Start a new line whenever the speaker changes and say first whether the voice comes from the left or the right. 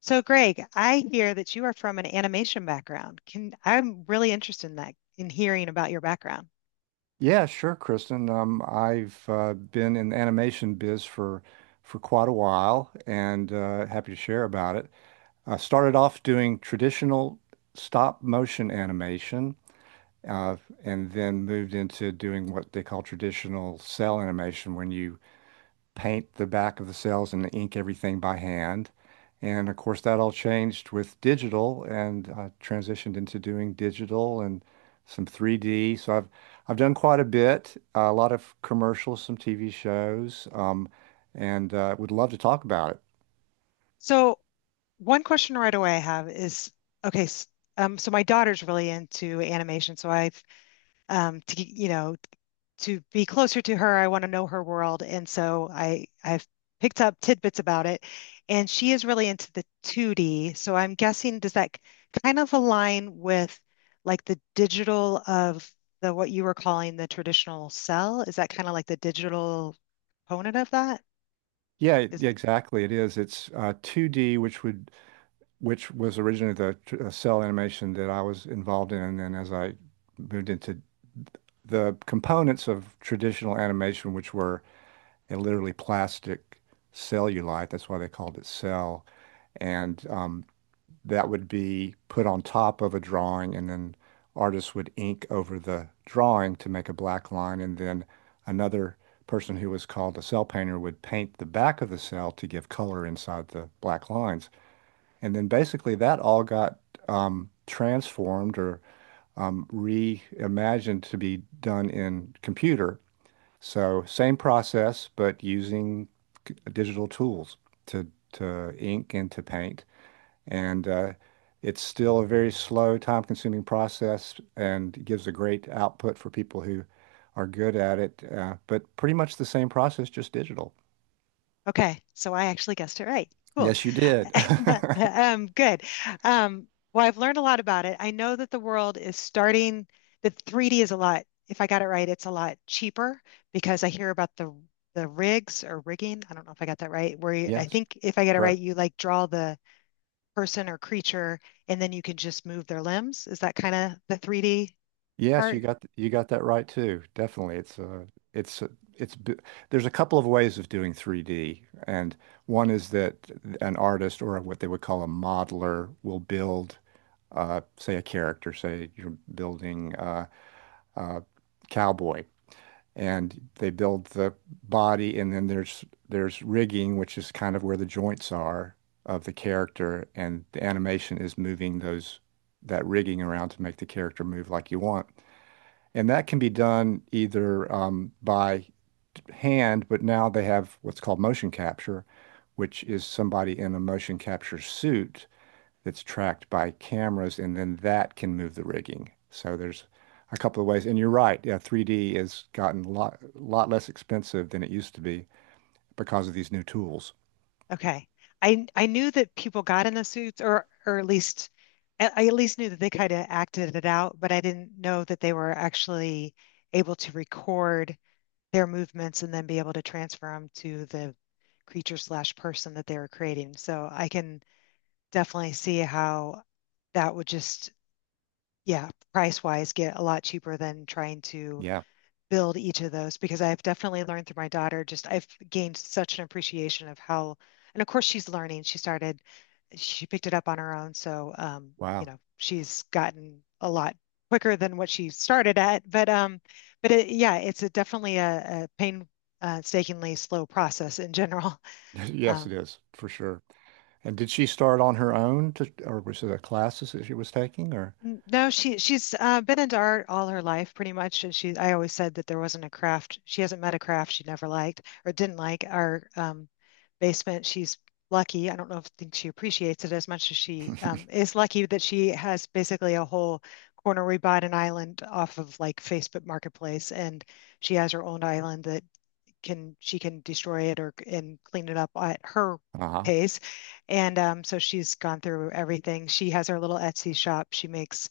left: So, Greg, I hear that you are from an animation background. Can I'm really interested in that, in hearing about your background.
right: Yeah, sure, Kristen. I've been in the animation biz for quite a while, and happy to share about it. I started off doing traditional stop motion animation, uh, and then moved into doing what they call traditional cell animation, when you paint the back of the cells and ink everything by hand. And of course, that all changed with digital and transitioned into doing digital and some 3D. So I've done quite a bit, a lot of commercials, some TV shows, and would love to talk about it.
left: So, one question right away I have is, okay, so my daughter's really into animation, so I've, t you know, to be closer to her. I want to know her world, and so I've picked up tidbits about it, and she is really into the 2D. So I'm guessing, does that kind of align with like the digital of the what you were calling the traditional cell? Is that kind of like the digital component of that?
right: Yeah,
left: Is
right: yeah, exactly. It is. It's 2D, which was originally the cell animation that I was involved in, and then as I moved into the components of traditional animation, which were and literally plastic cellulite. That's why they called it cell. And That would be put on top of a drawing, and then artists would ink over the drawing to make a black line. And then another person who was called a cell painter would paint the back of the cell to give color inside the black lines. And then basically that all got transformed or reimagined to be done in computer, so same process, but using digital tools to to ink and to paint. And it's still a very slow, time-consuming process and gives a great output for people who are good at it. But pretty much the same process, just digital.
left: Okay. So I actually guessed it right. Cool.
right: Yes, you did.
left: Good. Um, well, I've learned a lot about it. I know that the world is starting, the 3D is a lot, if I got it right, it's a lot cheaper because I hear about the rigs or rigging. I don't know if I got that right, where you, I
right: Yes,
left: think if I get it right,
right: correct.
left: you like draw the person or creature and then you can just move their limbs. Is that kind of the 3D
right: Yes, you
left: part?
right: got you got that right too. Definitely, it's uh, it's b- there's a couple of ways of doing 3D, and one is that an artist or what they would call a modeler will build, say a character. Say you're building a cowboy, and they build the body, and then there's rigging, which is kind of where the joints are of the character, and the animation is moving those that rigging around to make the character move like you want. And that can be done either by hand, but now they have what's called motion capture, which is somebody in a motion capture suit that's tracked by cameras, and then that can move the rigging. So there's a couple of ways. And you're right, yeah, 3D has gotten a lot, lot less expensive than it used to be because of these new tools.
left: Okay. I knew that people got in the suits, or at least I at least knew that they kind of acted it out, but I didn't know that they were actually able to record their movements and then be able to transfer them to the creature slash person that they were creating. So I can definitely see how that would just, yeah, price wise, get a lot cheaper than trying to
right: Yeah.
left: build each of those, because I've definitely learned through my daughter, just I've gained such an appreciation of how, and of course she's learning. She picked it up on her own. So, you
right: Wow.
left: know, she's gotten a lot quicker than what she started at. But yeah, it's definitely a painstakingly slow process in general.
right: Yes,
left: Um,
right: it is for sure. And did she start on her own to, or was it a classes that she was taking or?
left: No, she's been into art all her life, pretty much. And she, I always said that there wasn't a craft. She hasn't met a craft she never liked or didn't like. Our basement, she's lucky. I don't know if think she appreciates it as much as she is lucky that she has basically a whole corner. We bought an island off of like Facebook Marketplace, and she has her own island that can she can destroy it or and clean it up at her
right: Uh-huh.
left: pace. And so she's gone through everything. She has her little Etsy shop. She makes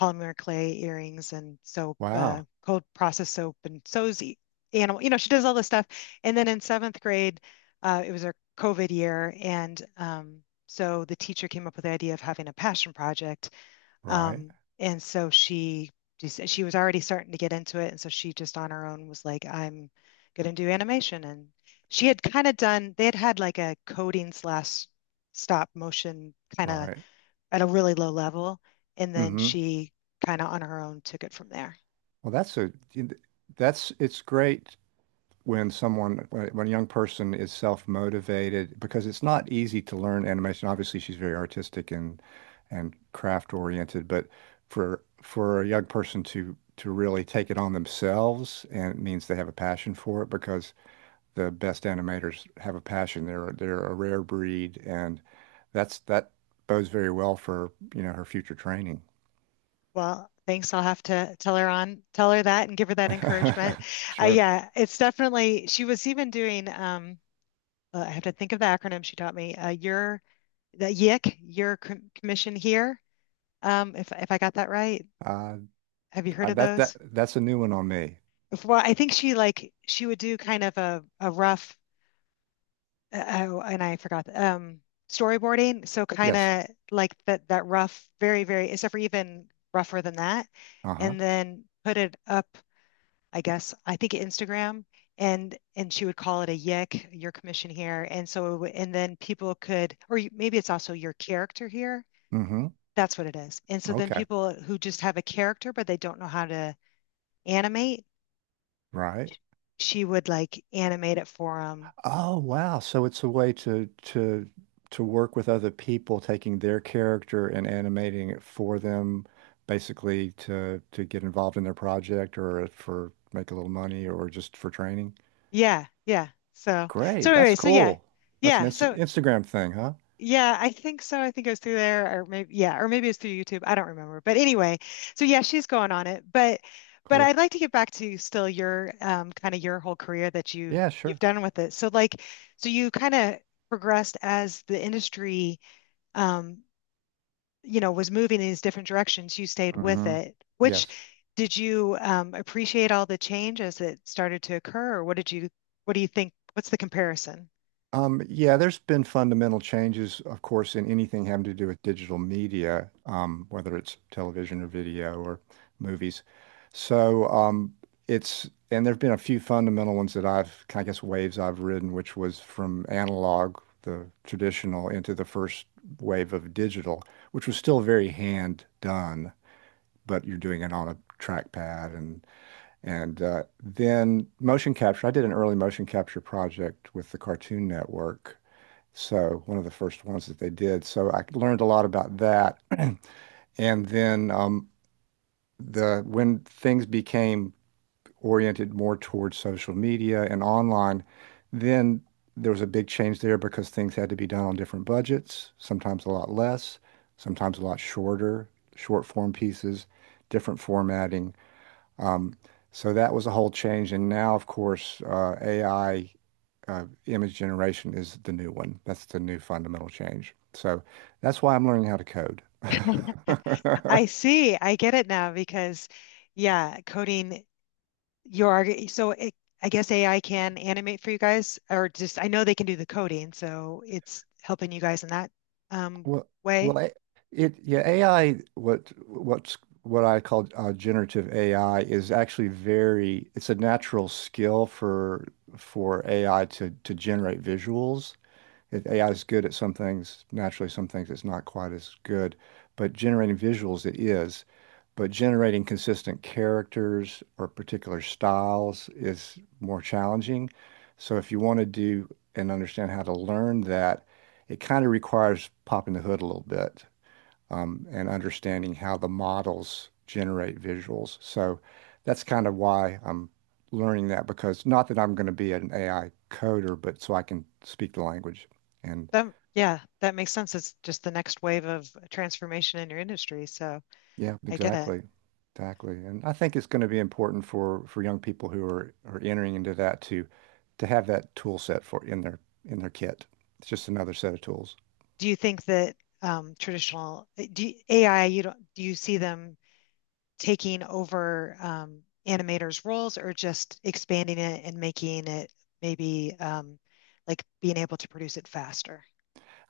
left: polymer clay earrings and soap,
right: Wow.
left: cold process soap, and sews animal. You know, she does all this stuff. And then in seventh grade, it was her COVID year, and so the teacher came up with the idea of having a passion project.
right: Right,
left: Um, and so she was already starting to get into it, and so she just on her own was like, "I'm going to do animation." And she had kind of done, they had had like a coding slash stop motion kind of
right: right.
left: at a really low level. And then
right: Hmm.
left: she kind of on her own took it from there.
right: Well, that's it's great when someone when a young person is self-motivated, because it's not easy to learn animation. Obviously, she's very artistic and craft oriented, but for a young person to really take it on themselves, and it means they have a passion for it, because the best animators have a passion. They're a rare breed, and that bodes very well for, you know, her future training.
left: Well, thanks. I'll have to tell her tell her that and give her that encouragement.
right: Sure.
left: Yeah, it's definitely, she was even doing, I have to think of the acronym she taught me, your, the YIC, your commission here. If I got that right,
right: Uh,
left: have you heard of
right: that
left: those?
right: that's a new one on me.
left: Well, I think she like, she would do kind of a rough oh, and I forgot. Storyboarding. So kind
right: Yes.
left: of like that rough, very, very, except for even rougher than that,
right: Uh-huh.
left: and then put it up. I guess, I think, Instagram, and she would call it a yick, your commission here, and so it would- and then people could, or you- maybe it's also your character here.
right: Mm-hmm.
left: That's what it is. And so then
right: Okay.
left: people who just have a character but they don't know how to animate,
right: Right.
left: she would like animate it for them.
right: Oh, wow. So it's a way to work with other people, taking their character and animating it for them, basically to get involved in their project or for make a little money or just for training.
left: Yeah, yeah. So
right: Great.
left: so
right: That's
left: anyway, so yeah,
right: cool. That's an
left: yeah. So
right: Instagram thing, huh?
left: yeah, I think so. I think it was through there, or maybe yeah, or maybe it was through YouTube. I don't remember. But anyway, so yeah, she's going on it. But
right: Cool.
left: I'd like to get back to still your kind of your whole career that you've
right: Yeah,
left: you've
right: sure.
left: done with it. So like, so you kind of progressed as the industry um you know was moving in these different directions. You stayed with
right: Mm-hmm.
left: it. Which
right: Yes.
left: did you appreciate all the change as it started to occur, or what did you what do you think? What's the comparison?
right: Yeah, there's been fundamental changes, of course, in anything having to do with digital media, whether it's television or video or movies. So um, and there have been a few fundamental ones that I've, I guess, waves I've ridden, which was from analog, the traditional, into the first wave of digital, which was still very hand done, but you're doing it on a trackpad and and then motion capture. I did an early motion capture project with the Cartoon Network, so one of the first ones that they did. So I learned a lot about that. And then the when things became oriented more towards social media and online, then there was a big change there because things had to be done on different budgets, sometimes a lot less, sometimes a lot shorter, short form pieces, different formatting. Um, so that was a whole change. And now, of course, AI image generation is the new one. That's the new fundamental change. So that's why I'm learning how to code.
left: I see. I get it now because, yeah, coding your arg- so it, I guess AI can animate for you guys, or just I know they can do the coding, so it's helping you guys in that um,
right: Well,
left: way.
right: well, I, it yeah, AI. What's what I call generative AI is actually very. It's a natural skill for AI to generate visuals. AI is good at some things. Naturally, some things it's not quite as good, but generating visuals it is. But generating consistent characters or particular styles is more challenging. So if you want to do and understand how to learn that, it kind of requires popping the hood a little bit, and understanding how the models generate visuals. So that's kind of why I'm learning that, because not that I'm going to be an AI coder, but so I can speak the language. And
left: But yeah, that makes sense. It's just the next wave of transformation in your industry, so
right: yeah,
left: I get it.
right: exactly. Exactly. And I think it's going to be important for young people who are entering into that to have that tool set for in their kit. It's just another set of tools.
left: Do you think that AI, you don't do you see them taking over animators' roles, or just expanding it and making it maybe like being able to produce it faster.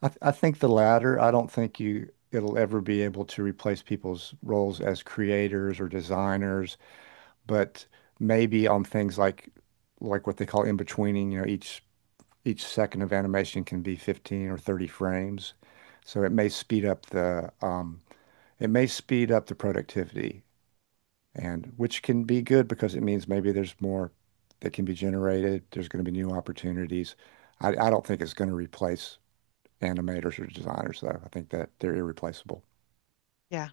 right: I think the latter. I don't think you it'll ever be able to replace people's roles as creators or designers, but maybe on things like what they call in-betweening, you know, each second of animation can be 15 or 30 frames. So it may speed up the productivity, and which can be good because it means maybe there's more that can be generated. There's going to be new opportunities. I don't think it's going to replace animators or designers though. I think that they're irreplaceable.
left: Yeah,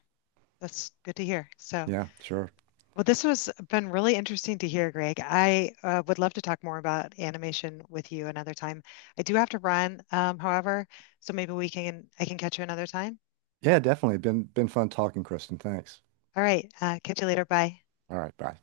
left: that's good to hear. So,
right: Yeah, sure.
left: well, this was been really interesting to hear, Greg. I would love to talk more about animation with you another time. I do have to run, however, so maybe we can I can catch you another time.
right: Yeah, definitely. Been fun talking, Kristen. Thanks.
left: All right, catch you later. Bye.
right: All right, bye.